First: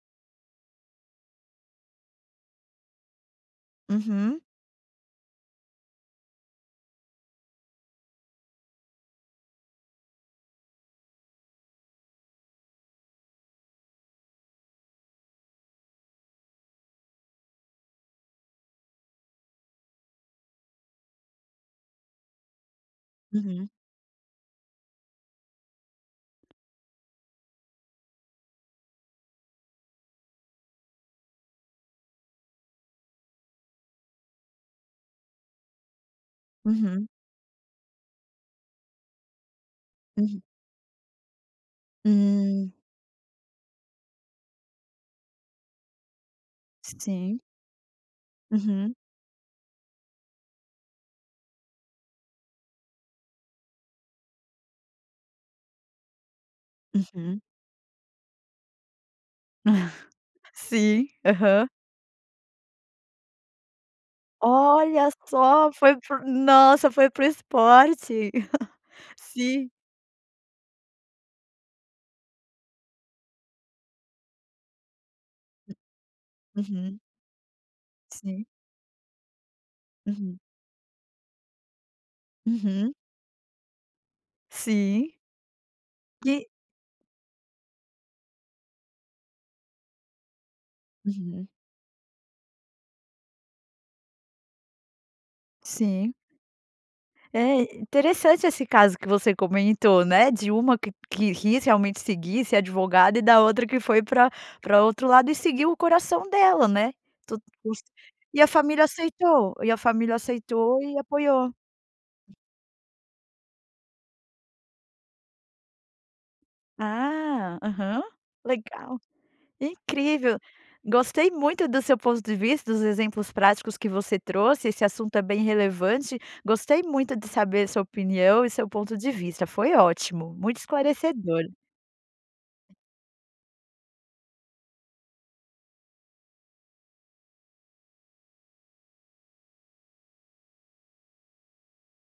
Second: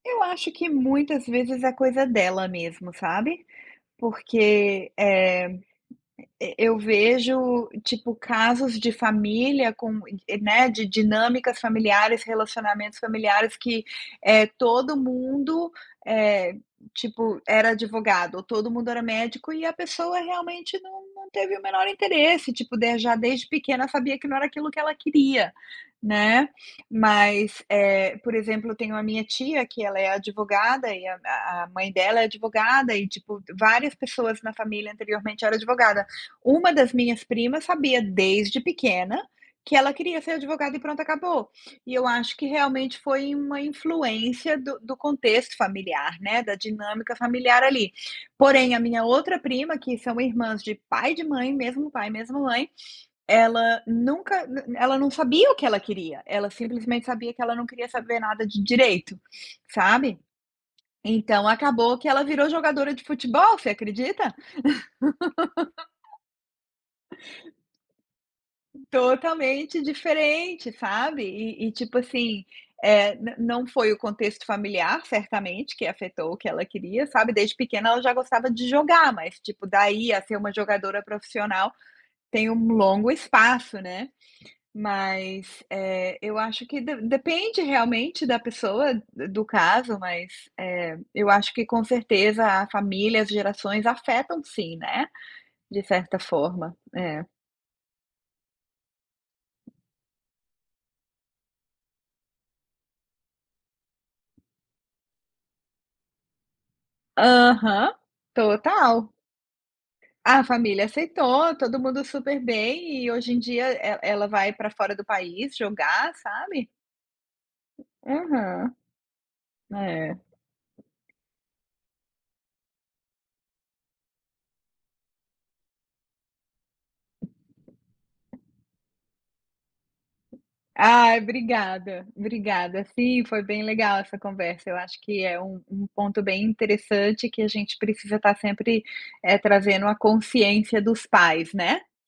Eu acho que muitas vezes é coisa dela mesmo, sabe, Uhum. porque, eh, eu vejo tipo casos de família com, né, de dinâmicas familiares, relacionamentos familiares que eh todo mundo, eh, tipo era advogado ou todo mundo era médico e a pessoa realmente não não teve o menor interesse, tipo de já desde Uhum. pequena sabia que não era aquilo que ela queria, né, mas, eh, por exemplo eu tenho a minha tia que ela é advogada e a a mãe dela é advogada e tipo, várias pessoas na família anteriormente era advogada, uma das Uhum. minhas primas sabia desde pequena que ela queria ser Uhum. advogada e pronto acabou, e eu acho que Hum. realmente foi uma influência do do contexto familiar, né, da dinâmica Sim. familiar ali, porém a Uhum. minha outra prima que são irmãs de pai de mãe mesmo pai mesmo mãe ela nunca na na ela não sabia o que ela queria, ela simplesmente sabia que Uhum. ela não queria saber nada de direito, sabe, Sim, então aham. acabou que ela virou jogadora de futebol, você acredita? Olha só, foi fo nossa, foi para o esporte, sim. Totalmente diferente sabe, e e tipo assim, eh, na não foi o contexto familiar certamente que afetou o que ela Uhum. queria sabe, desde pequena ela já Sim. gostava de jogar, mas tipo daí a ser Uhum. uma jogadora profissional tem um Uhum. longo espaço, né, Sim. mas, eh, eu Que? acho que de depende realmente da pessoa do do caso, mas, eh, eu Uhum. acho que com certeza a família, as gerações afetam sim, né, de Sim. certa forma, é. É interessante esse caso que você comentou, né, de uma que que quis realmente seguir, ser advogada e da outra que foi para para outro lado, e seguiu o coração dela, né, tudo, [unintelligible] Aham, e a família total. aceitou, e a família A aceitou família e apoiou. aceitou, todo mundo super bem e hoje em dia ela ela vai para fora do país jogar, sabe. Ah, aham, Uhum. legal, É. incrível, gostei muito do seu ponto de vista, dos exemplos práticos que você trouxe, esse assunto é bem relevante, gostei muito de saber sua opinião e seu ponto de vista, foi ótimo, muito Ai esclarecedor. obrigada, obrigada, sim foi bem legal essa conversa, eu acho que é um um ponto bem interessante que a gente precisa estar sempre, eh, trazendo a consciência dos pais, né.